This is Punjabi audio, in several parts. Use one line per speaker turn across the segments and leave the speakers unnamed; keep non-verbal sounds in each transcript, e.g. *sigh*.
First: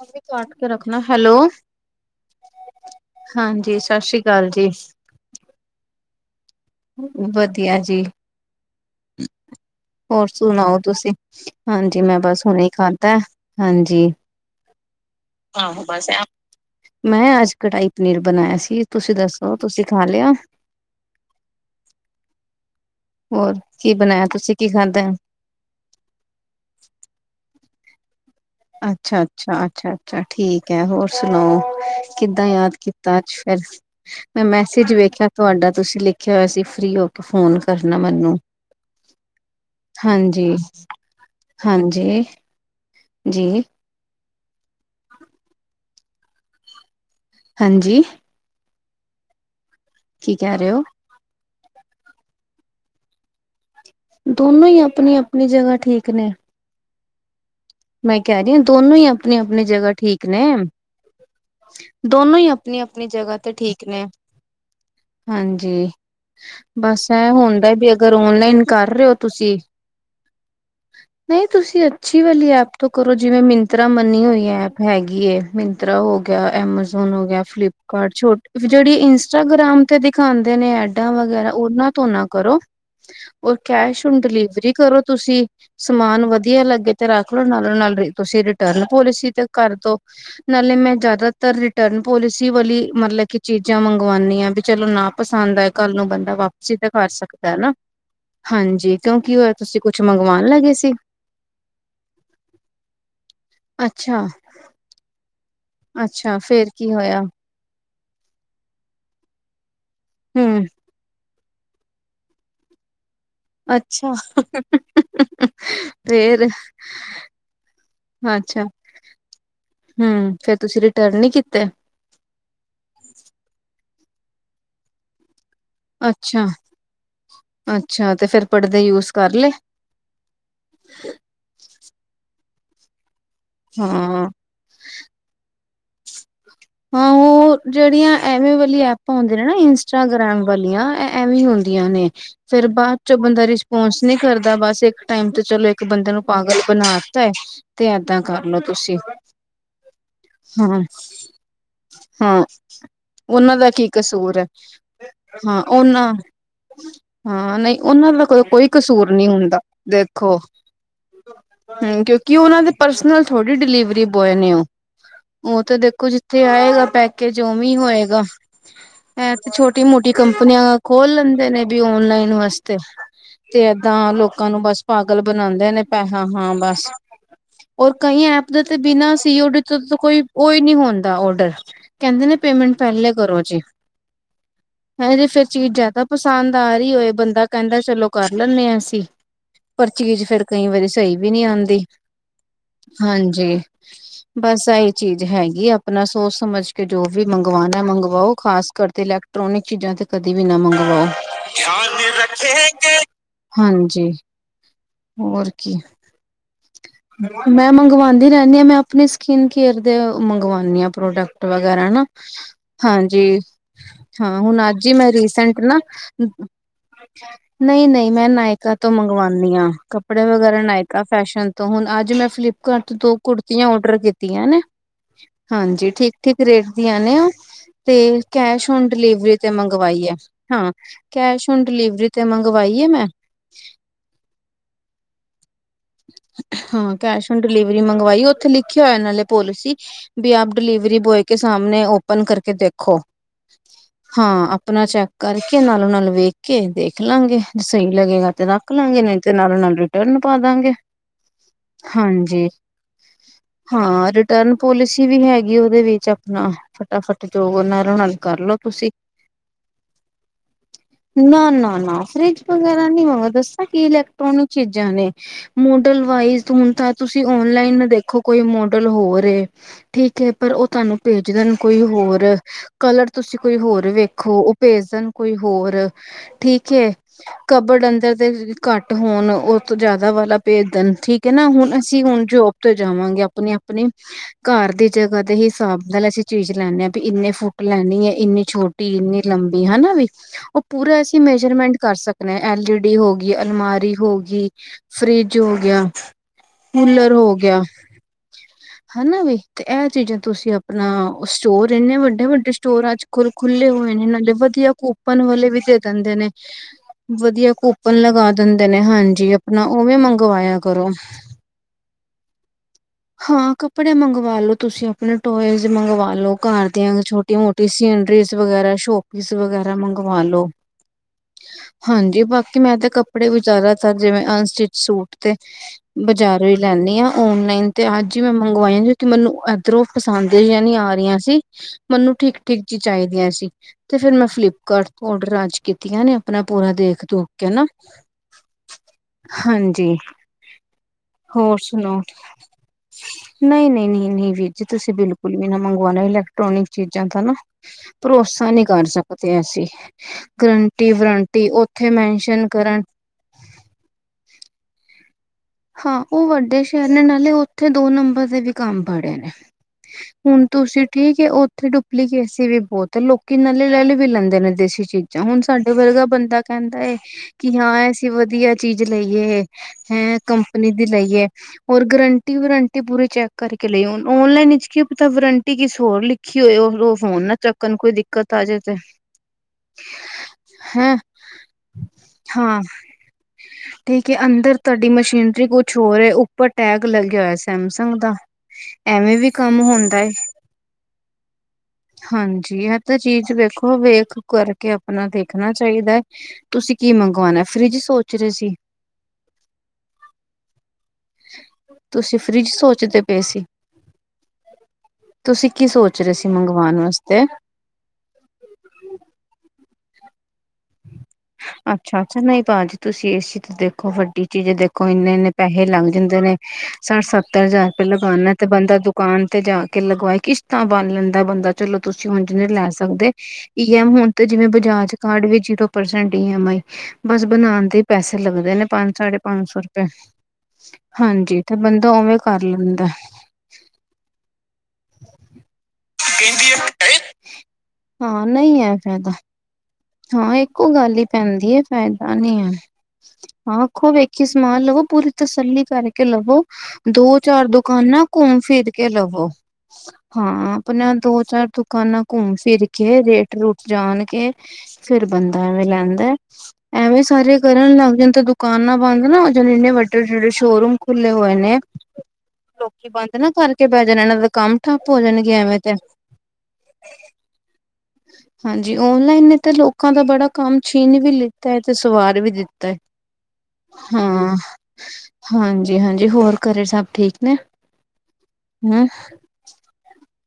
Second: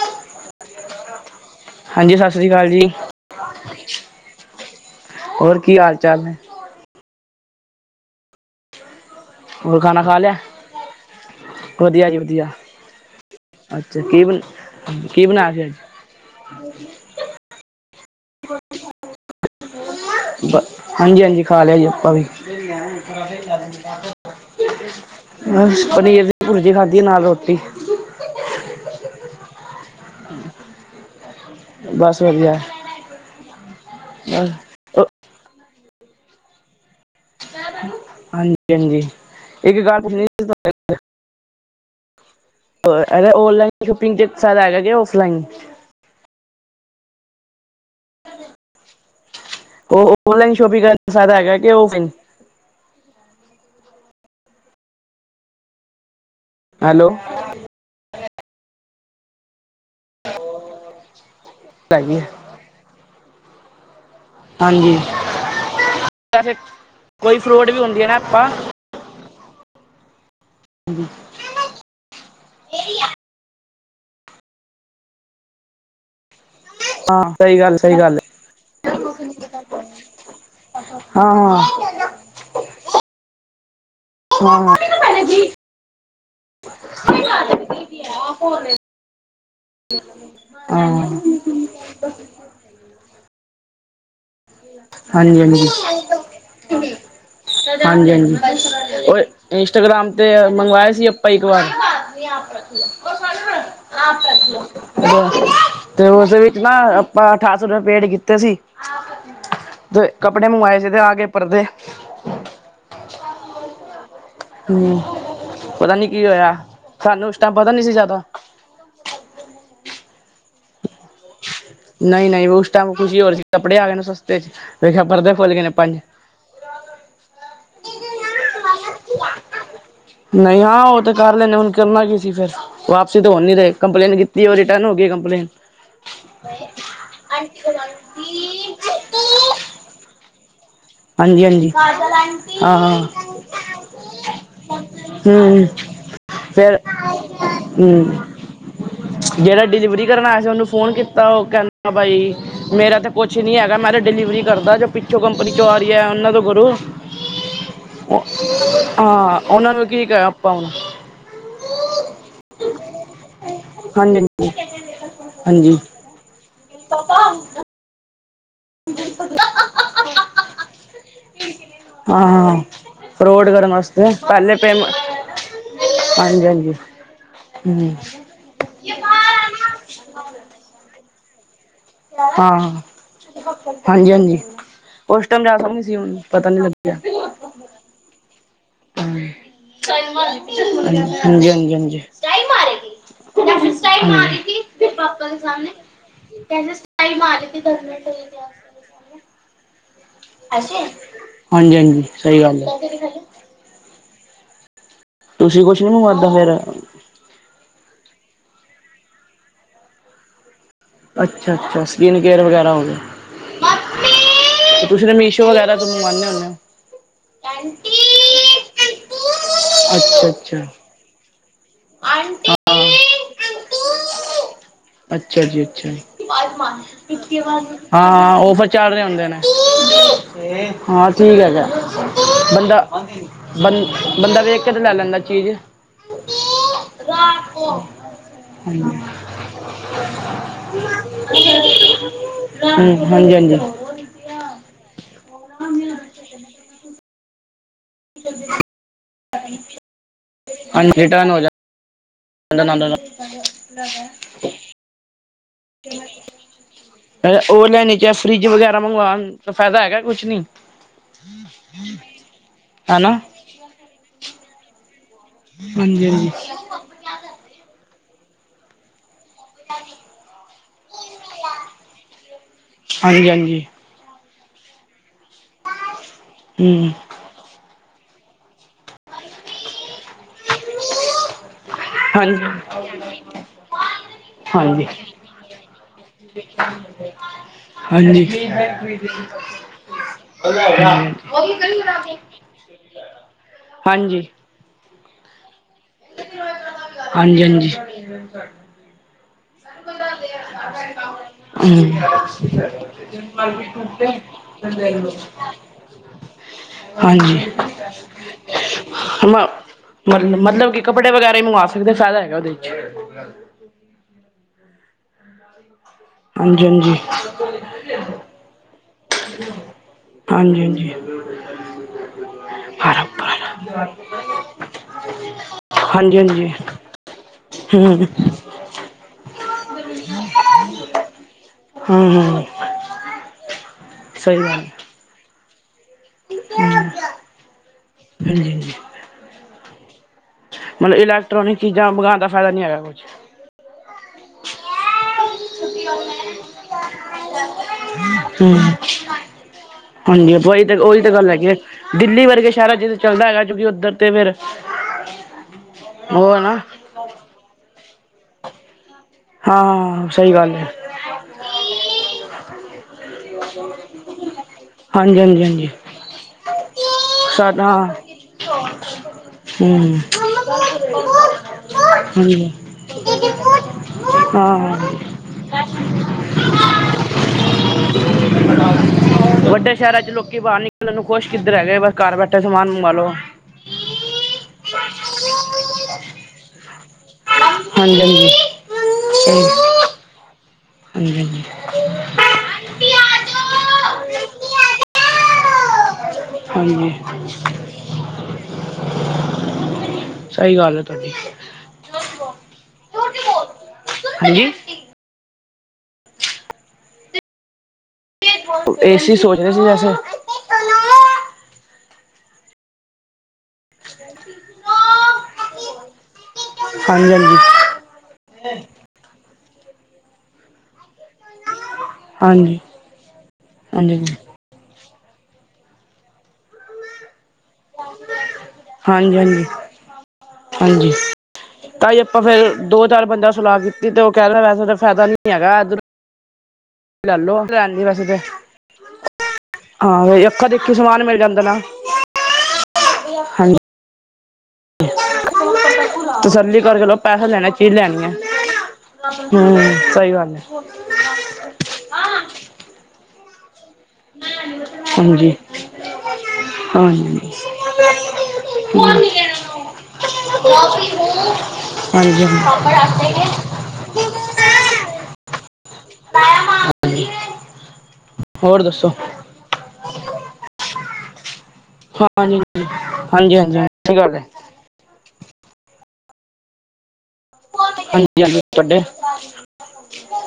ਕਟ ਕੇ ਰੱਖਣਾ। ਹੈਲੋ,
ਹਾਂਜੀ ਸਤਿ ਸ੍ਰੀ ਅਕਾਲ ਜੀ
ਹਾਂਜੀ। ਸਤਿ ਸ੍ਰੀ ਅਕਾਲ ਜੀ।
ਚੱਲੇ।
ਵਧੀਆ ਜੀ।
ਖਾਣਾ ਖਾ
ਹੋਰ
ਲਿਆ
ਸੁਣਾਓ ਤੁਸੀਂ, ਹਾਂਜੀ।
ਵਧੀਆ ਜੀ
ਮੈਂ ਬਸ
ਵਧੀਆ
ਹੁਣੇ ਖਾਧਾ।
ਅੱਛਾ
ਹਾਂਜੀ।
ਕੀ -ਕੀ ਬਣਾ ਸੀ ਅੱਜ।
ਆਹੋ ਬਸ ਮੈਂ ਅੱਜ ਕੜਾਈ ਪਨੀਰ ਬਣਾਇਆ ਸੀ। ਤੁਸੀਂ ਦੱਸੋ। ਤੁਸੀਂ ਖਾ ਲਿਆ
ਹਾਂਜੀ- ਹਾਂਜੀ ਖਾ ਲਿਆ ਜੀ, ਆਪਾਂ ਵੀ।
ਹੋਰ ਕੀ ਬਣਾਇਆ। ਤੁਸੀਂ ਕੀ ਖਾਂਦੇ ਹੋ।
ਪਨੀਰ ਦੀ ਭੁਰਜੀ ਖਾਧੀ ਨਾਲ ਰੋਟੀ।
ਅੱਛਾ ਅੱਛਾ ਅੱਛਾ ਅੱਛਾ ਠੀਕ ਹੈ ਹੋਰ। ਸੁਣਾਓ
ਬਸ
ਕਿੱਦਾਂ
ਵਧੀਆ
ਯਾਦ ਕੀਤਾ ਅੱਜ ਫਿਰ ਮੈਂ
ਬਸ
ਮੈਸੇਜ ਵੇਖਿਆ ਤੁਹਾਡਾ। ਤੁਸੀਂ ਲਿਖਿਆ ਹੋਇਆ ਸੀ ਫਰੀ ਹੋ। ਫੋਨ ਕਰਨਾ ਮੈਨੂੰ
ਹਾਂਜੀ ਹਾਂਜੀ ਇੱਕ ਗੱਲ ਪੁੱਛਣੀ ਸੀ
ਹਾਂਜੀ। ਹਾਂਜੀ।
ਤੁਹਾਨੂੰ,
ਜੀ
ਔਨਲਾਈਨ ਸ਼ਾਪਿੰਗ ਹੈਗਾ ਕੇ ਔਫਲਾਈਨ।
ਹਾਂਜੀ।
ਉਹ
ਕੀ
ਔਨਲਾਈਨ
ਕਹਿ ਰਹੇ ਹੋ
ਸ਼ੋਪਿੰਗ ਕਰਨਾ ਸਾਰਾ ਹੈਗਾ ਕਿ ਆਫਲਾਈਨ।
ਦੋਨੋ ਹੀ ਆਪਣੀ ਆਪਣੀ ਜਗ੍ਹਾ ਠੀਕ ਨੇ।
ਹੈਲੋ।
ਮੈਂ ਕਹਿ ਰਹੀ ਹਾਂ ਦੋਨੋ ਹੀ ਆਪਣੀ ਆਪਣੀ ਜਗ੍ਹਾ। ਠੀਕ ਨੇ
ਹੈਗੀ ਹੈ
ਦੋਨੋ ਹੀ ਆਪਣੀ ਆਪਣੀ ਜਗ੍ਹਾ ਤੇ ਠੀਕ ਨੇ।
ਹਾਂਜੀ
ਹਾਂਜੀ
ਵੈਸੇ
ਬਸ ਇਹ
ਕੋਈ ਫਰੋਡ
ਹੁੰਦਾ ਵੀ
ਹੁੰਦੀ ਹੈ
ਅਗਰ
ਨਾ ਆਪਾਂ
ਓਨਲਾਈਨ ਕਰ ਰਹੇ ਹੋ। ਤੁਸੀਂ ਨਹੀਂ ਤੁਸੀਂ ਅੱਛੀ ਵਾਲੀ ਐਪ ਤੋਂ ਕਰੋ ਜਿਵੇਂ ਮ ਮਿੰਤਰਾ ਮੰਨੀ ਹੋਈ ਐਪ ਹੈਗੀ ਏ ਮਿੰਤਰਾ ਹੋ। ਐਮਾਜੋਨ
ਹਾਂ
ਹੋ ਗਿਆ
ਸਹੀ ਗੱਲ ਸਹੀ
ਫਲਿਪਕਾਰਟ
ਗੱਲ
ਛੋ ਜਿਹੜੀ ਇੰਸਟਾਗ੍ਰਾਮ ਤੇ ਦਿਖਾਉਂਦੇ ਨੇ ਐਡਾਂ ਵਗ਼ੈਰਾ।
ਹਾਂ
ਵਗੈਰਾ
ਹਾਂ
ਉਹਨਾਂ ਤੋਂ ਨਾ ਕਰੋ। ਔਰ ਕੈਸ਼ ਓਨ
ਹਾਂ
ਡਿਲੀਵਰੀ ਕਰੋ ਤੁਸੀਂ ਸਮਾਨ ਵਧੀਆ ਲੱਗੇ ਤੇ ਰੱਖ। ਥੋੜਾ ਨਾਲੋਂ ਨਾਲ ਤੁਸੀਂ ਰਿਟਰਨ ਪੋਲਿਸੀ ਤੇ ਕਰਦੋ ਨਾਲੇ
ਹਾਂ
ਮੈਂ ਜਿਆਦਾਤਰ ਰਿਟਰਨ ਪੋਲ। ਕਿਸੇ ਵਾਲੀ ਮਤਲਬ ਕਿ ਚੀਜ਼ਾਂ ਮੰਗਵਾਉਂਣੀਆ। ਵੀ ਚਲੋ ਨਾ
ਹਾਂਜੀ
ਪਸੰਦ
ਹਾਂਜੀ
ਆਏ ਕੱਲ ਨੂੰ ਬੰਦਾ ਵਾਪਸੀ ਤਾਂ ਕਰ ਸਕਦਾ ਹੈ ਨਾ
ਹਾਂਜੀ ਹਾਂਜੀ
ਹਾਂਜੀ ਕਿਉਂਕਿ ਉਹ।
ਇੰਸਟਾਗ੍ਰਾਮ ਤੇ ਮੰਗਵਾਇਆ ਸੀ ਆਪਾਂ ਇੱਕ ਵਾਰ।
ਅੱਛਾ
ਤੇ
ਅੱਛਾ
ਉਸਦੇ ਵਿੱਚ
ਫੇਰ
ਨਾ
ਕੀ ਹੋਇਆ
ਆਪਾਂ ਅਠਾਰਾਂ ਸੌ ਰੁਪਏ ਪੇਡ ਕੀਤੇ ਸੀ। ਤੇ ਕੱਪੜੇ
ਹੂੰ
ਮੰਗਵਾਏ ਸੀ ਤੇ ਆ ਗਏ ਪਰਦੇ।
ਅੱਛਾ
ਹਮ ਪਤਾ ਨੀ ਕੀ
ਫੇਰ?
ਹੋਇਆ ਸਾਨੂੰ ਉਸ ਟਾਈਮ ਪਤਾ ਸੀ ਜਿਆਦਾ।
ਅੱਛਾ ਹੂੰ ਫੇਰ ਤੁਸੀਂ ਰਿਟਰਨ ਨੀ ਕੀਤੇ
ਨਹੀਂ ਨਹੀਂ ਉਸ ਟਾਈਮ ਖੁਸ਼ੀ ਹੋਰ ਰਹੀ ਸੀ ਕੱਪੜੇ ਆ ਗਏ ਨੇ ਸਸਤੇ ਵੇਖਿਆ ਪਰਦੇ। ਖੋੱਲ ਗਏ ਨੇ ਪੰਜ।
ਅੱਛਾ ਅੱਛਾ ਤੇ ਫੇਰ ਪਰਦੇ ਯੂਜ ਕਰ ਲਏ।
ਨਹੀਂ ਹਾਂ ਉਹ ਤੇ ਕਰ ਲਏ ਨੇ ਹੁਣ ਕਰਨਾ ਕੀ ਸੀ ਫੇਰ। ਵਾਪਸੀ ਤਾਂ ਹੋ ਨੀ ਰਹੇ ਕੰਪਲੇਂਨ
ਹਾਂ
ਕੀਤੀ ਉਹ ਰਿਟਰਨ ਹੋ ਗਈ ਕੰਪਲੇਂਨ।
ਹਾਂ ਉਹ ਜਿਹੜੀਆਂ ਐਵੇਂ ਵਾਲੀ ਐਪਾਂ ਹੁੰਦੇ ਨੇ ਨਾ ਇੰਸਟਾਗ੍ਰਾਮ। ਵਾਲੀਆਂ ਐਵੇਂ
ਹਾਂਜੀ ਹਾਂਜੀ
ਹੁੰਦੀਆਂ ਨੇ ਫੇਰ
ਹਾਂ
ਬਾਅਦ
ਹਾਂ
ਚੋਂ ਬੰਦਾ ਰਿਸਪੋਂਸ ਨਹੀਂ ਕਰਦਾ ਬਸ ਇੱਕ ਟਾਈਮ ਤੇ।
ਹਮ
ਚਲੋ ਇੱਕ ਬੰਦੇ ਨੂੰ ਪਾਗਲ
ਫਿਰ
ਬਣਾਤਾ ਹੈ ਤੇ ਏਦਾਂ
ਹਮ
ਕਰਲੋ ਤੁਸੀਂ।
ਜਿਹੜਾ ਡਿਲੀਵਰੀ ਕਰਨ ਆਇਆ ਸੀ ਉਹਨੂੰ
ਹਾਂ
ਫੋਨ ਕੀਤਾ ਉਹ। ਕਹਿੰਦਾ ਭਾਈ
ਹਾਂ
ਮੇਰਾ ਤਾਂ ਕੁਛ
ਉਹਨਾਂ
ਨੀ
ਦਾ
ਹੈਗਾ
ਕੀ
ਮੈਂ ਤਾਂ
ਕਸੂਰ
ਡਿਲੀਵਰੀ
ਹੈ
ਕਰਦਾ ਜੋ ਪਿੱਛੋਂ ਕੰਪਨੀ। ਚੋਂ ਉਹਨਾਂ ਤੋਂ ਗੁਰੂ
ਹਾਂ ਨਹੀਂ ਉਹਨਾਂ ਦਾ ਕੋ ਕੋਈ ਕਸੂਰ ਨਹੀਂ ਹੁੰਦਾ
ਉਹਨਾਂ ਨੂੰ ਕੀਕਿਹਾ
ਦੇਖੋ
ਆਪਾਂ ਹੁਣ।
ਹਮ ਕਿਉਂਕਿ ਉਹਨਾਂ ਦੇ ਪਰਸਨਲ ਥੋੜੀ ਡਿਲੀਵਰੀ
ਹਾਂਜੀ
ਬੋਏ ਨੇ ਉਹ।
ਹਾਂਜੀ
ਉਹ
ਹਾਂਜੀ
ਤੇ ਦੇਖੋ ਜਿੱਥੇ ਆਏਗਾ ਪੈਕੇਜ ਉਵੇਂ ਹੋਏਗਾ।
ਹਾਂ
ਇਹ ਤੇ ਛੋਟੀ ਮੋਟੀ ਕੰਪਨੀਆਂ ਖੋਲ ਲੈਂਦੇ ਨੇ ਵੀ
ਹਾਂ
ਓਨਲਾਈਨ
ਹਾਂ
ਵਾਸਤੇ।
ਫਰੋਡ
ਤੇ
ਕਰਨ
ਏਦਾਂ
ਵਾਸਤੇ
ਲੋਕਾਂ
ਪਹਿਲੇ
ਨੂੰ ਬਸ
ਪੇਮੈਂਟ
ਪਾਗਲ ਬਣਾਉਂਦੇ ਨੇ ਪੈਸਾ
ਹਾਂਜੀ
ਹਾਂ
ਹਾਂਜੀ
ਬਸ। ਹੋਰ
ਹਮ
ਕਈ ਐਪ ਦਾ ਤੇ ਬਿਨਾਂ ਸੀਓਡੀ ਤੋਂ ਕੋਈ ਉਹ ਹੀ ਨਹੀਂ ਹੁੰਦਾ ਓਡਰ। ਕਹਿੰਦੇ ਨੇ
ਹਾਂ
ਪੇਮੈਂਟ ਪਹਿਲੇ ਕਰੋ ਜੀ।
ਹਾਂਜੀ ਹਾਂਜੀ
ਹੈਂ ਜੇ
ਉਸ
ਫਿਰ
ਟਾਈਮ ਜਾ
ਚੀਜ਼
ਸਮਝ ਸੀ
ਜ਼ਿਆਦਾ
ਹੁਣ ਪਤਾ
ਪਸੰਦ
ਨੀ
ਆ ਰਹੀ
ਲੱਗਿਆ ਹਾਂ
ਹੋਏ ਬੰਦਾ ਕਹਿੰਦਾ ਚਲੋ ਕਰ। ਲੈਂਦੇ ਹਾਂ ਅਸੀਂ। ਪਰ ਚੀਜ਼ ਫੇਰ
ਹਾਂਜੀ
ਕਈ ਵਾਰੀ ਸਹੀ ਵੀ ਨਹੀਂ
ਹਾਂਜੀ
ਆਉਂਦੀ।
ਹਾਂਜੀ
ਹਾਂਜੀ ਬਸ ਆਹੀ ਚੀਜ਼ ਹੈਗੀ ਆ। ਆਪਣਾ ਸੋਚ ਸਮਝ ਕੇ ਜੋ ਵੀ ਮੰਗਵਾਉਣਾ ਮੰਗਵਾਓ ਖਾਸ ਕਰਕੇ ਤੇ ਇਲੈਕਟ੍ਰੋਨਿਕ ਚੀਜ਼ਾਂ ਤੇ। ਕਦੇ ਵੀ ਨਾ ਮੰਗਵਾਓ
ਹਾਂਜੀ ਹਾਂਜੀ ਸਹੀ ਗੱਲ ਹੈ
ਹਾਂਜੀ। ਹੋਰ
ਤੁਸੀਂ
ਕੀ
ਕੁਛ ਨੀ ਮੰਗਵਾਉਂਦਾ ਫੇਰ
ਮੈਂ ਮੰਗਵਾਉਂਦੀ ਰਹਿਦੀ ਮੈਂ ਆਪਣੇ ਸਕਿਨ ਕੇਅਰ ਦੇ ਮੰਗਵਾਉਂਦੀ ਪ੍ਰੋਡਕਟ
ਅੱਛਾ ਅੱਛਾ
ਵਗੈਰਾ ਨਾ
ਸਕਿਨ ਕੇਅਰ ਵਗੈਰਾ ਹੋ ਗਿਆ
ਹਾਂਜੀ ਹਾਂ ਹੁਣ ਅੱਜ ਹੀ ਮੈਂ ਰੀਸੈਂਟ ਨਾ
ਤੁਨੂੰ ਮੰਨਨੇ ਹੁੰਨੇ ਆ
ਨਹੀਂ ਨਹੀਂ ਮੈਂ ਨਾਇਕਾ ਤੋਂ ਮੰਗਵਾਉਦੀ ਹਾਂ ਕੱਪੜੇ
ਅੱਛਾ ਅੱਛਾ
ਵਗੈਰਾ ਨਾਇਕਾ ਫੈਸ਼ਨ ਹੁਣ ਅੱਜ
ਹਾਂ
ਮੈਂ ਫਲਿਪਕਾਰਟ ਤੋਂ ਦੋ ਕੁੜਤੀਆਂ ਔਡਰ ਕੀਤੀਆਂ ਨੇ
ਅੱਛਾ ਜੀ ਅੱਛਾ
ਹਾਂਜੀ
ਜੀ
ਠੀਕ ਠੀਕ ਰੇਟ ਦੀਆਂ ਨੇ ਉਹ ਤੇ
ਹਾਂ ਉਹ ਫਿਰ
ਕੈਸ਼ ਔਨ
ਚੜ ਰਹੇ ਹੁੰਦੇ
ਡਿਲੀਵਰੀ
ਨੇ
ਤੇ ਮੰਗਵਾਈ ਹੈ
ਹਾਂ ਠੀਕ
ਕੈਸ਼ ਔਨ
ਹੈਗਾ
ਡਿਲੀਵਰੀ ਤੇ
ਬੰਦਾ
ਮੰਗਵਾਈ ਹੈ ਮੈਂ
ਬੰ ਬੰਦਾ ਵੇਖ ਕੇ ਤੇ ਲੈ ਲੈਂਦਾ ਦਾ ਚੀਜ਼
ਹਾਂ ਕੈਸ਼ ਨ ਡਿਲੀਵਰੀ ਮੰਗਵਾਈ ਉੱਥੇ
ਹਾਂਜੀ
ਲਿਖਿਆ ਹੋਇਆ ਇਹਨਾਂ ਨੇ ਪੋਲ ਵੀ ਆਪ ਡਿਲੀਵਰੀ ਬੋਏ ਕੇ ਸਾਮਨੇ
ਹਮ,
*unintelligible*
ਹਾਂਜੀ ਹਾਂਜੀ
ਹਾਂ ਆਪਣਾ ਚੈੱਕ ਕਰਕੇ ਨਾਲੋਂ ਨਾਲ ਵੇਖ ਕੇ ਦੇਖ ਲਾਂਗੇ ਸਹੀ ਲੱਗੇਗਾ ਤੇ ਰੱਖ ਲਾਂਗੇ ਨਹੀਂ ਤੇ ਨਾਲੋਂ ਨਾਲ ਰਿਟਰਨ ਪਾ ਦਾਂਗੇ
ਹਾਂਜੀ ਰਿਟਰਨ ਹੋ
ਹਾਂਜੀ
ਜਾਂਦਾ ਨਾਲ ਨਾਲ
ਹਾਂ ਰਿਟਰਨ ਪੋਲਿਸੀ ਵੀ ਹੈਗੀ ਉਹਦੇ ਵਿੱਚ ਆਪਣਾ ਫਟਾਫਟ ਜੋ ਉਹ
ਔਨਲਾਈਨ
ਨਾਲੋਂ
ਵਿੱਚ
ਨਾਲ
ਫਰਿੱਜ
ਕਰਲੋ
ਵਗੈਰਾ
ਤੁਸੀਂ
ਮੰਗਵਾਉਣ ਦਾ ਫਾਇਦਾ ਹੈਗਾ ਕੁਛ ਨਹੀਂ
ਨਾ ਨਾ ਨਾ ਫਰਿਜ ਵਗੈਰਾ ਨਹੀਂੀ
ਹਨਾ
ਹੋਗਾ ਦੱਸਾਂ ਕਿ ਇਲੈਕਟ੍ਰੋਨਿਕ ਚੀਜ਼ਾਂ ਨੇ ਮੋਡਲ
ਹਾਂਜੀ ਹਾਂਜੀ
ਵਾਈਜ਼ ਹੁਣ ਤਾਂ ਤੁਸੀਂ ਓਨਲਾਈਨ ਦੇਖੋ ਕੋਈ ਮੋਡਲ ਹੋਰ ਠੀਕ ਹੈਏ ਪਰ ਉਹ ਤੁਹਾਨੂੰ ਭੇਜ ਦੇਣ ਕੋਈ ਹੋਰ ਕਲਰ
ਹਾਂਜੀ
ਤੁਸੀਂ ਕੋਈ ਹੋਰ ਵੇਖੋ ਉਹ ਭੇਜ ਦੇਣ ਕੋਈ ਹੋਰ ਠੀਕ ਏ
ਹਾਂਜੀ
ਕਬਡ ਅ ੱਧਰ ਤੇ ਘੱਟ ਹੋਣ ਉਹ ਤੋਂ ਜ਼ਿਆਦਾ ਵਾਲਾ ਭੇਦਨ ਠੀਕ ਹੈ ਨਾ ਹੁਣ ਅਸੀਂ ਹੁਣ
ਹਮ
ਜੋਬ ਤੋਂ ਜਾਵਾਂਗੇ ਆਪਣੇ ਆਪਣੇ ਘਰ
ਹਾਂਜੀ ਹਾਂਜੀ
ਦੀ ਜਗ੍ਹਾ ਤੇ ਹੀ ਹਿਸਾਬ ਨਾਲ ਅਸੀਂ ਚੀਜ਼ ਲੈਦੇ ਹਾਂ ਵੀ ਇੰਨੇ ਫੁੱਟ ਲੈਣੀ ਹੈ ਇੰਨੀ
ਹਾਂਜੀ ਹਾਂਜੀ
ਛੋਟੀ ਇੰਨੀ ਲੰਬੀ ਹਨਾ ਵੀ ਉਹ ਪੂਰਾ ਅਸੀਂ ਮੇਜਰਮੈਂਟ ਕਰ ਸਕਦੇ ਹ ਐਲਈ ਡੀ ਹੋ ਗਈ ਅਲਮਾਰੀ ਹੋ ਗ ਫਰਿਜ ਹੋ ਗਿਆ ਕੂਲਰ ਹੋ ਗਿਆ
ਹਾਂਜੀ ਹਾਂਜੀ
ਹਨਾ ਵੀ ਤੇ ਇਹ ਚੀਜ਼ਾਂ ਤੁਸੀਂ ਆਪਣਾ ਸਟੋਰ ਇੰਨੇ ਵੱਡੇ ਵੱਡੇ ਸਟੋਰ ਅੱਜ ਕੋਲ ਖੁੱਲੇ ਹੋਏ ਨੇ ਨਾਲੇ ਵਧੀਆ
ਹਾਂਜੀ ਹਮ।
ਕੂਪਨ ਵਾਲੇ ਵੀ ਦੇ ਦਿੰਦੇ ਨੇ
ਹਾਂਜੀ
ਵਧੀਆ ਕੂਪਨ ਲਗਾ ਦਿੰਦੇ ਨੇ ਹਾਂਜੀ
ਮ
ਆਪਣਾ ਉਹਵੇ ਮੰਗ
ਮਤਲ ਮਤਲਬ ਕਿ ਕੱਪੜੇ ਵਗੈਰਾ ਹੀ ਮੰਗਵਾ ਸਕਦੇ ਫਾਇਦਾ ਹੈਗਾ ਉਹਦੇ ਵਿੱਚ
ਹਾਂ ਕੱਪੜੇ ਮੰਗਵਾ ਲੋੋ ਤੁਸੀਂ ਆਪਣੇ ਟੋਏਜ਼ ਮੰਗਵਾ ਓਹ
ਹਾਂਜੀ
ਘਰ
ਹਾਂਜੀ
ਦੀਆਂ ਛੋਟੀ ਮੋਟੀ ਸੀਨਰੀਜ਼ ਵਗੈਰਾ ਸ਼ੋਪੀਸ ਵਗੈਰਾ ਮੰਗਵਾ ਲੋ
*unintelligible*
*unintelligible* ਹਾਂਜੀ ਬਾਕੀ ਮੈਂ ਤਾਂ ਕੱਪੜੇ
ਹਾਂਜੀ
ਬਜ਼ਾਰਾ ਤਾਂ ਜਿਵੇਂ ਅਨਸਟਿਚ ਸੂਟ ਤੇ
ਹਾਂਜੀ ਹਾਂਜੀ
ਬਾਜ਼ਾਰੋਂ ਹੀ ਲੈਣਾ ਔਨਲਾਈਨ ਤੇ
ਹੂੰ
ਅੱਜ ਹੀ ਮੈਂ ਮੰਗਵਾਈਆ ਜੋ ਕਿ ਮੈਨੂੰ ਇਧਰੋਂ ਪਸੰਦ ਨੀ ਆ ਰਹੀਆਂ ਸੀ
ਹੂੰ
ਮੈਨੂੰ ਠੀਕ
ਹੂੰ
ਠੀਕ ਜੀ ਚਾਹੀਦੀਆਂ ਸੀ ਤੇ ਫੇਿਰ ਮੈਂ
ਸਹੀ ਗੱਲ
ਫਲਿੱਪ
ਹੈ
ਘਰ *unintelligible* ਆਂ ਨੇ ਆਪਣਾ ਪੂਰਾ ਦੇਖ ਦੂਖ ਕੇ ਹਨਾ
ਹਾਂਜੀ ਹਾਂਜੀ
ਹਾਂਜੀ
ਮਤਲਬ
ਹੋਰ
ਇਲੈਕਟਰੋਨਿਕ ਚੀਜ਼ਾਂ
ਸੁਣਾਓ
ਮੰਗਾਉਣ ਦਾ ਫਾਇਦਾ ਨਹੀਂ ਹੈਗਾ ਕੁਛ
ਨਹੀਂ ਨਹੀਂ ਨਹੀਂ ਨਹੀਂ ਵੀਰ ਜੀ ਤੁਸੀਂ ਬਿਲਕੁਲ ਲ ਵੀ ਨਾ ਮੰਗਵਾਉਣਾ ਇਲੈਕਟ੍ਰੋਨਿਕ ਚੀਜ਼ਾਂ ਦਾ ਨਾ ਭਰੋਸਾ ਨਹੀਂੀ ਕਰ ਸਕਦੇ ਅਸੀਂ
ਹ ਆਪਹੀ ਤਾਂ
ਗਰੰਟੀ
ਉਹੀ ਤਾਂ ਗੱਲ ਹੈਗੀ
ਵਰੰਟੀ
ਹੈ
ਉੱਥੇ
ਦਿੱਲੀ
ਮੈਨਸ਼ਨ
ਵਰਗੇ ਸ਼ਹਿਰਾਂ
ਕਰਨ
ਚ ਚੱਲਦਾ ਹੈਗਾ ਕਿਉਂਕਿ ਉੱਧਰ ਤਾਂ ਫਿਰ
ਹਾਂ ਉਹ
ਹੈ ਨਾ
ਵੱਡੇ ਸ਼ਹਿਰ ਨਾਲੇ ਉੱਥੇ ਦੋ ਨੰਬਰ ਦੇ ਵੀ ਕੰਮ ਬੜੇ ਨੇ
ਹਾਂ ਸਹੀ
ਹੁਣ
ਗੱਲ ਹੈ
ਤੁਸੀਂ ਠੀਕ ਉੱਥੇ ਡੁਪਲੀਕੇਸੀ ਵੀ ਬਹੁਤ ਹੈ ਲੋਕ ਕਿ ਨਲੇ ਲਲੇ ਵੀ ਲੈਂਦੇ ਨੇ ਦੇਸੀ
ਹਾਂਜੀ
ਚੀਜ਼ਾਂ ਹੁਣ
ਹਾਂਜੀ ਹਾਂਜੀ
ਸਾਡੇ ਵਰਗਾ ਬੰਦਾ ਕਹਿੰਦਾ ਏ ਕਿ
ਸਾਡਾ
ਹਾਂ ਅਸੀਂ ਵ ਵਧੀਆ ਚੀਜ਼ ਲਈਏ
ਹੂੰ
ਹੈਂ ਕੰਪਨੀ ਦੀ ਲਈਏ ਔਰ ਗਰੰਟੀ
ਹਾਂਜੀ
ਵਰੰਟੀ ਪੂਰੀ ਚੈੱਕ ਕਰ ਲਈ
ਹਾਂ
ਔਨਲਾਈਨ ਕੀ ਪਤਾ ਵਾਰੰਟੀ ਕਿਸੇ ਹੋਰ ਲਿਖੀ ਹੋਏ ਉਹ ਫੋਨ ਨਾ ਚੱਕਣ ਕੋਈ ਦਿੱਕਤ ਆ ਜਾੇ ਤੇ
ਵੱਡੇ ਸ਼ਹਿਰਾਂ ਚ ਲੋਕੀ ਬਾਹਰ ਨਿਕਲਣ
ਹੈਂ
ਨੂੰ ਖੁਸ਼ ਕਿੱਧਰ ਹੈਗੇ ਬਸ ਘਰ ਬੈਠੇ
ਹਾਂ
ਸਮਾਨ ਮੰਵਾਾਲੋ
ਠੀਕ ਏ ਅੰਦਰ ਤੁਹਾਡੀ ਮਸ਼ੀਨਰੀ ਕੁਛ ਹੋ ਰੇ ਉੱਪਰ ਅੱ ਲੱਗਿਆ *unintelligible* ਸੈਮਸੰਗ
ਹਾਂਜੀ
ਦਾ
ਹਾਂਜੀ
ਐਵੇਂ ਵੀ
ਸਹੀ
ਕੰਮ ਹੁੰਦਾ ਏ ਹਾਂਜੀ, ਇਹ ਤਾਂ ਚੀਜ਼ ਵੇਖੋ ਵੇਖ ਕਰਕੇ ਅਪਨਾ ਦੇਖ ਦੇਖਨਾ ਚਾਹੀਦਾ ਏ
ਹਾਂਜੀ ਹਾਂਜੀ
ਤੁਸੀਂ ਕੀ
ਹਾਂਜੀ
ਮੰਗਵਾਨੇ ਫਰਿਜ ਸੋਚ ਰਹੇ ਸੀ?
ਸਹੀ ਗੱਲ ਹੈ ਤੁਹਾਡੀ
ਤੁਸੀਂ ਫਰਿਜ ਸੋਚਦੇ ਪੇ ਸੀ
ਹਾਂਜੀ
ਤੁਸੀਂ ਕੀ ਸੋਚ ਰਹੇ ਸੀ ਮੰਗਵਾਣ ਵਾਸਤੇ
ਏਸੀ ਸੋਚਦੇ ਸੀ ਵੈਸੇ
ਅੱਛਾ ਅੱਛਾ ਨਹੀਂ ਭਾਜੀ ਤੁਸੀਂ ਏਸੀ ਦੇਖੋ ਵੱਡੀ ਚੀਜ਼ ਦੇਖੋ ਇੰਨੇ ਇੰਨੇ ਪੈਹੇ ਲੱਗ ਜਾਂਦੇ ਨੇ ਸੱਠ
ਹਾਂਜੀ ਹਾਂਜੀ
ਸੱਤਰ ਹਜ਼ਾਰ ਰੁਪਏ ਲਗਾਨਾ ਤੇ ਬੰਦਾ ਦੁਕਾਨ ਤੇ ਜਾ ਕੇ ਲਗਵਾਏ ਕਿਸ਼ਤਾਂ ਬਨ ਲੈਂਦਾ ਬੰਦਾ ਚਲੋ ਤੁਸੀਂ ਹੁ ਜ
ਹਾਂਜੀ ਹਾਂਜੀ
ਲੈ ਸਕਦੇ ਈ ਐਮ ਹੁਣ
ਹਾਂਜੀ
ਤੇ ਜਿਵੇਂ ਬਜਾਜ ਕਾਰਡ ਵੀ zero percent E M I ਬਸ ਬਨਾਣ ਦੇ ਪੈਸੇ ਲੱਗਦੇ ਨੇ ਪੰਜ ਸਾਢੇ
ਹਾਂਜੀ
ਪੰਜ ਸੌ ਰੁਪਏ
ਹਾਂਜੀ,
ਤੇ ਬੰਦਾ
ਤਾਂ ਜੇ
ਉਵੇਂ
ਆਪਾਂ
ਕਰ
ਫੇਰ
ਲੈਂਦਾ।
ਦੋ ਚਾਰ ਬੰਦਾ ਸਲਾਹ ਕੀਤੀ ਤੇ ਉਹ ਕਹਿ ਰਿਹੇ ਵੈਸੇ ਤੇ ਫਾਇਦਾ ਨੀ ਹੈਗਾ ਇਧਰ ਲੈ ਲੋ ਲੈਣੀ ਵੈਸੇ ਤੇ
ਹਾਂ ਨਹੀਂ ਹੈ ਫਾਇਦਾ
ਵੀ
ਹਾਂ
ਅੱਖਾਂ
ਇੱਕੋ
ਦੇਖੀ
ਗੱਲ ਈ
ਸਮਾਨ ਮਿਲ ਜਾਂਦਾ
ਪੈਂਦੀ
ਨਾ
ਏ ਫਾਇਦਾ ਨੀ ਹੈ,
ਹਾਂਜੀ
ਹਾਂ ਆਖੋ ਕਿ ਸਮਾਨ ਲਵੋ ਪੂਰੀ ਤਸੱਲੀ ਕਰਕੇ ਕੇ ਲਵੋ
ਤਸੱਲੀ ਕਰਕੇ ਲਓ
ਦੋ
ਪੈਸਾ
ਚਾਰ
ਲੈਣਾ ਚੀਜ਼ ਲੈਣੀ
ਦੁਕਾਨਾਂ
ਹੈ
ਘੁੰਮ ਫਿਰ ਕੇ ਲਵੋ
ਹਮ ਸਹੀ ਗੱਲ ਹੈ
ਹਾਂ, ਅਪਨਾ ਦੋ ਚਾਰ ਦੁਕਾਨਾਂ ਘੁੰਮ ਫਿਰ ਕੇ ਰੇਟ ਰੂਟ ਜਾਨ ਕੇ ਹ ਫਿਰ
ਹਾਂਜੀ
ਬੰਦਾ ਐਵੇਂ ਲੈਂਦਾ ਐਵੇਂ
ਹਾਂਜੀ
ਸਾਰੇ ਕਰਨ ਲੱਗ ਜਾਂਦੇ ਤਾਂ ਦੁਕਾਨਾਂ ਬੰਦ ਨਾ ਉਹ ਜਾ ਇੰਨੇ ਵੱਡੇ ਡੇ ਡੇ ਸ਼ੋਰੂਮ ਖੁੱਲੇ ਹੋਏ ਨੇ
ਹਾਂਜੀ
ਲੋਕੀ ਬੰਦ ਨਾ ਕਰਕੇ ਬੈ ਜਾਨ ਇਹਨਾਂ ਦਾ ਕੰਮ ਠੱਪ ਭੋਜਣ ਗਿਆ ਐਵੇਂ ਤੇ
*unintelligible* ਹੋਰ
ਹਾਂਜੀ,
ਦੱਸੋ
ਓਨਲਾਈਨ ਨੇ ਤਾਂ ਲੋਕਾਂ ਦਾ ਬੜਾ ਕੰਮ ਛੀਨ ਵੀ ਲੀ ਤਾਂ ਹੀ ਤੇ ਸਵਾਰ ਵੀ
ਹਾਂਜੀ
ਦਿੱਤਾ ਏ,
ਹਾਂਜੀ ਹਾਂਜੀ ਸਹੀ ਗੱਲ ਹੈ
ਹਾਂ। ਹਾਂਜੀ ਹਾਂਜੀ, ਹੋਰ ਘਰੇ ਸਭ ਠੀਕ ਨੇ
ਹਾਂਜੀ ਹਾਂਜੀ ਤੁਹਾਡੇ
ਹਮ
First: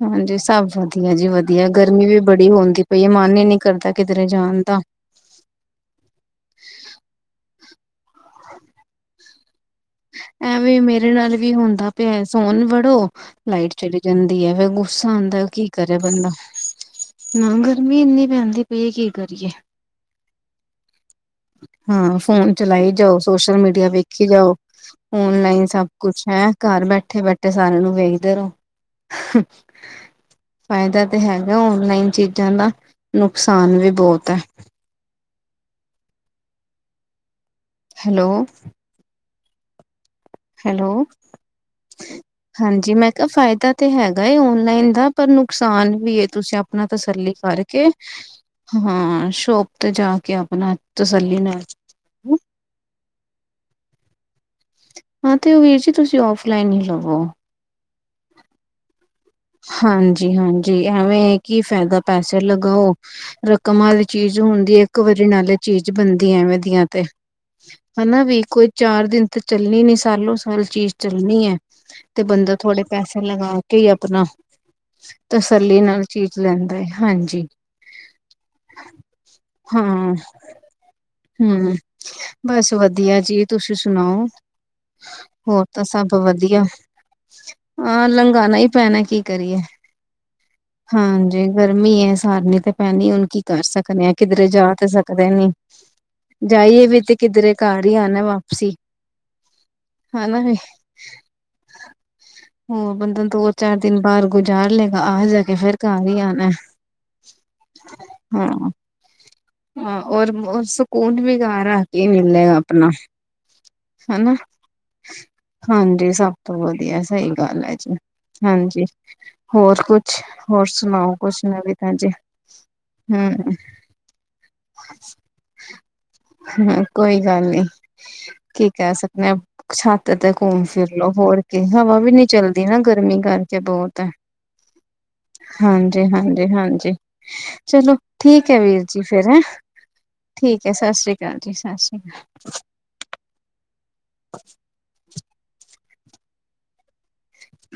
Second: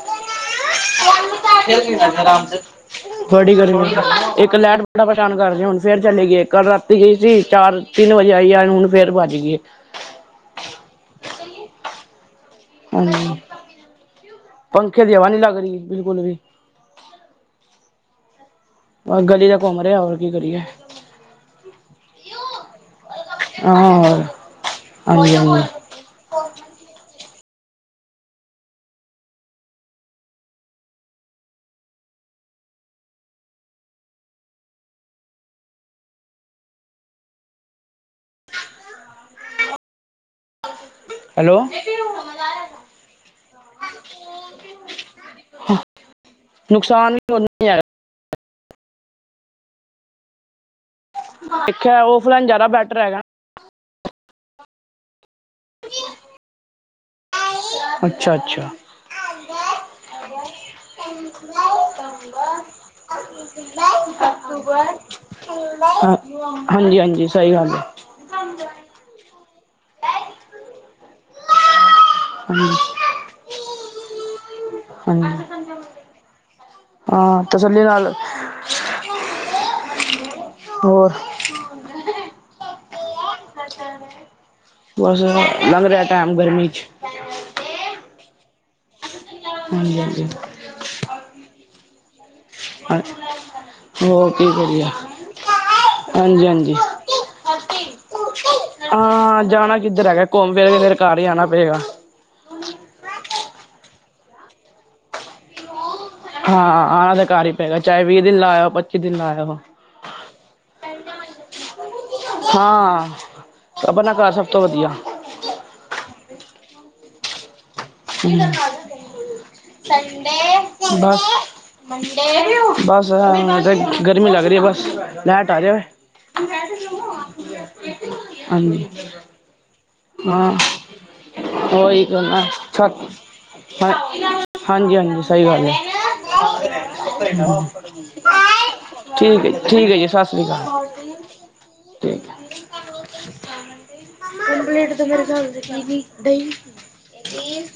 ਹਾਂਜੀ, ਸਭ ਵਧੀਆ ਜੀ, ਵਧੀਆ ਗਰਮੀ ਵੀ ਬੜੀ
ਆਦਤ,
ਹੁੰਦੀ ਪਈ ਹੈ ਮਨ ਹੀ
ਬੜੀ
ਨੀ
ਗਰਮੀ
ਕਰਦਾ ਕਿਧਰੇ
ਇੱਕ
ਜਾਣ ਦਾ
ਲਾਈਟ ਬੜਾ ਪਰੇਛਾਨ ਕਰਦੀ ਹੁਣ ਫੇਰ ਚਲੀ ਗਈ ਏ ਕੱਲ ਰਾਤੀ ਗਈ ਸੀ। ਤਿੰਨ ਚਾਰ ਤਿੰਨ ਵਜੇ ਆਈ ਆ ਹੁਣ ਫੇਰ ਭੱਜ ਗਈਏ
ਤੇ ਹੈ ਸੋਨ ਵੜੋ, ਲਾਈਟ ਚਲੀ ਜਾਂਦੀ ਫਿਰ
ਪੰਖੇ
ਗੁੱਸਾ
ਦੀ ਹਵਾ ਨੀ
ਆਂਦਾ
ਲੱਗ
ਕੀ
ਰਹੀ
ਕਰੇ
ਬਿਲਕੁਲ
ਬੰਦਾ,
ਵੀ
ਨਾ ਗਰਮੀ ਏਨੀ ਪੈਂਦੀ ਪਈ ਕੀ
ਆ, ਗਲੀ
ਕਰੀਏ
ਚ ਘੁੰਮ ਰਿਹਾ ਹੋਰ ਕੀ ਕਰੀਏ
ਹਾਂ, ਫੋਨ ਚਲਾਈ ਜਾਓ ਸੋਸ਼ਲ ਮੀਡੀਆ
ਹਾਂ
ਵੇਖੀ ਜਾੳ।
ਹਾਂਜੀ ਹਾਂਜੀ
ਔਨਲਾਈਨ ਸਭ ਕੁੱਛ ਹੈ, ਘਰ ਬੈਠੇ ਇਥੇ ਬੈਠੇ ਸਾਰਿਆਂ ਨੂੰ ਵੇਖਦੇ ਰਹੋ। ਫਾਇਦਾ ਤੇ ਹੈਗਾ ਔਨਲਾਈਨ ਚੀਜ਼ਾਂ ਦਾ, ਨੁਕਸਾਨ ਵੀ ਬਹੁਤ ਹੈ। ਹੈਲੋ ਹੈਲੋ
ਹੈਲੋ
ਹਾਂਜੀ, ਮੈਂ ਕਿਹਾ ਫਾਇਦਾ ਤੇ ਹੈਗਾ ਔਨਲਾਈਨ ਦਾ ਪਰ ਨੁਕਸਾਨ ਵੀ ਏ ਤੁਸੀਂ ਅਪਨਾ
ਨੁਕਸਾਨ
ਤਸੱਲੀ
ਵੀ ਉਨਾ ਹੀ
ਕਰਕੇ,
ਹੈਗਾ
ਹਾਂ ਸ਼ੋਪ ਤੇ ਜਾ ਕੇ ਆਪਨਾ
ਦੇਖਿਆਂ ਔਫਲਾਇਨ ਜ਼ਿਆਦਾ ਬੈਟਰ ਹੈਗਾ।
ਹਾਂ ਤੇ ਉਹ ਵੀਰ ਜੀ ਤੁਸੀਂ ਔਫਲਾਈਨ ਹੀ ਲਵੋ
ਅੱਛਾ ਅੱਛਾ
ਹਾਂਜੀ-ਹਾਂਜੀ, ਐਵੇਂ ਕੀ ਫਾਇਦਾ ਪੈਸੇ ਲਗਾਓ ਰਕਮਾਂ ਦੀ ਚੀਜ਼ ਹੁਨ ਦੀ ਏ ਇੱਕ ਵਾਰੀ ਨਾਲੇ ਚੀਜ਼
ਹਾਂ
ਬਨਦੀ ਹੈ ਐਵੇਂ ਦੀਆਂ
ਹਾਂਜੀ
ਤੇ,
ਹਾਂਜੀ ਸਹੀ ਗੱਲ ਹੈ।
ਹੇਨਾ ਵੀ ਕੋਈ ਚਾਰ ਦਿਨ ਤੇ ਚੱਲ ਚੱਲਣੀ ਨੀ ਸਾਲੋ ਸਾਲ ਚੀਜ਼ ਚੱਲਣੀ ਏ, ਤੇ ਬੰਦਾ
ਹਾਂਜੀ
ਥੋੜੇ ਪੈਸੇ ਲਗਾ ਕੇ ਹੀ ਅਪਨਾ,
ਹਾਂਜੀ
ਤਸੱਲੀ ਨਾਲ ਚੀਜ਼ ਲੈਂਦਾ ਏ
ਹਾਂ,
ਹਾਂਜੀ
ਤਸੱਲੀ ਨਾਲ
ਹਾਂ,
ਹੋਰ
ਹਮ, ਬਸ ਵਧੀਆ ਜੀ। ਤੁਸੀ ਸੁਣਾਓ,
ਬਸ
ਹੋਰ ਤਾਂ
ਲੰਘ ਰਿਹਾ
ਸਭ
ਟਾਈਮ
ਵਧੀਆ,
ਗਰਮੀ ਚ
ਹਾਂ ਲੰਗ ਕਰਾਣਾ ਹੀ ਪੈਣਾ ਕੀ ਕਰੀਏ,
ਹਾਂਜੀ ਹਾਂਜੀ
ਹਾਂਜੀ, ਗਰਮੀ ਹੈ। ਸਾਰਨੀ ਤੇ
ਹਾਂ
ਪੈਣੀ, ਹੁਣ ਕੀ ਕਰ ਸਕਦੇ ਆ,
ਹੋਰ ਕੀ
ਕਿਧਰੇ ਜਾ
ਕਰੀਏ
ਤਾਂ ਸਕਦੇ ਨੀ,
ਹਾਂਜੀ ਹਾਂਜੀ
ਜਾਈਏ ਵੀ ਤੇ ਕਿਧਰੇ ਘਰ ਹੀ ਆਉਣਾ ਵਾਪਸੀ
ਹਾਂ ਜਾਣਾ ਕਿੱਧਰ ਹੈਗਾ
ਹਨਾ
ਘੁੰਮ
ਵੀ
ਫਿਰ ਕੇ ਫਿਰ ਘਰ ਹੀ ਆਣਾ ਪਏਗਾ
ਹੋਰ ਬੰਦਾ ਦੋ ਚਾਰ ਦਿਨ ਬਾਹਰ ਗੁਜ਼ਾਰ ਲਏਗਾ ਆ ਜਾ ਕੇ ਫਿਰ
ਹਾਂ, ਆਣਾ ਤਾਂ ਘਰ ਹੀ ਪਵੇਗਾ ਚਾਹੇ ਵੀਹ ਦਿਨ ਲਾਇਆ ਹੋ,
ਹਾਂ
ਪੱਚੀ ਦਿਨ ਲਾਇਆ ਹੋ।
ਹਾਂ, ਔਰ-ਔਰ ਸਕੂਨ ਵੀ ਗਾ ਰਿਹਾ ਕੀ ਮਿਲੇਗਾ ਆਪਣਾ,
ਹਾਂ ਆਪਣਾ ਘਰ
ਹੰਨਾ,
ਸਭ ਤੋਂ ਵਧੀਆ
ਹਾਂਜੀ ਸਭ ਤੋਂ ਵੱਧ ਇਹ ਸਹੀ ਗੱਲ ਹੈ। ਹਾਂਜੀ, ਹੋਰ ਕੁਛ, ਹੋਰ ਸੁਣਾਓ
ਬਸ
ਕੁਛ ਨਵੀ ਤਾਜੀ
ਬਸ ਯਾਰ
ਹਮ
ਹੁਣ ਤੇ ਗਰਮੀ ਲੱਗ ਰਹੀ ਹੈ, ਬਸ ਲੈਟ ਆ ਜਾਵੇ
ਹਾਂ ਕੋਈ ਗੱਲ ਨੀ ਕੀ
ਹਾਂਜੀ
ਕਹਿ ਸਕਦੇ ਆ ਛੱਤ ਤੇ
ਹਾਂ,
ਘੁੰਮ ਫਿਰ ਲੋ ਹੋਰ ਕੀ ਹਵਾ
ਉਹੀ
ਵੀ
ਗੱਲ
ਨੀ
ਨਾ,
ਚਲਦੀ
ਸੱਚ,
ਗਰਮੀ ਕਰਕੇ ਬਹੁਤ ਹੈ
ਹਾਂਜੀ ਹਾਂਜੀ। ਸਹੀ ਗੱਲ ਹੈ,
ਹਾਂਜੀ ਹਾਂਜੀ ਹਾਂਜੀ ਚਲੋ ਠੀਕ ਹੈ ਵੀਰ ਜੀ
ਠੀਕ ਹੈ, ਠੀਕ ਹੈ ਜੀ ਸਤਿ ਸ੍ਰੀ ਅਕਾਲ
ਭੈਣਜੀ ਸਤਿ ਸ੍ਰੀ
ਠੀਕ ਹੈ
ਆਕਾਲ
ਪਲੇਟ ਤਾਂ ਮੇਰੇ ਹਿਸਾਬ ਨਾਲ ਦੀ ਦਹੀਂ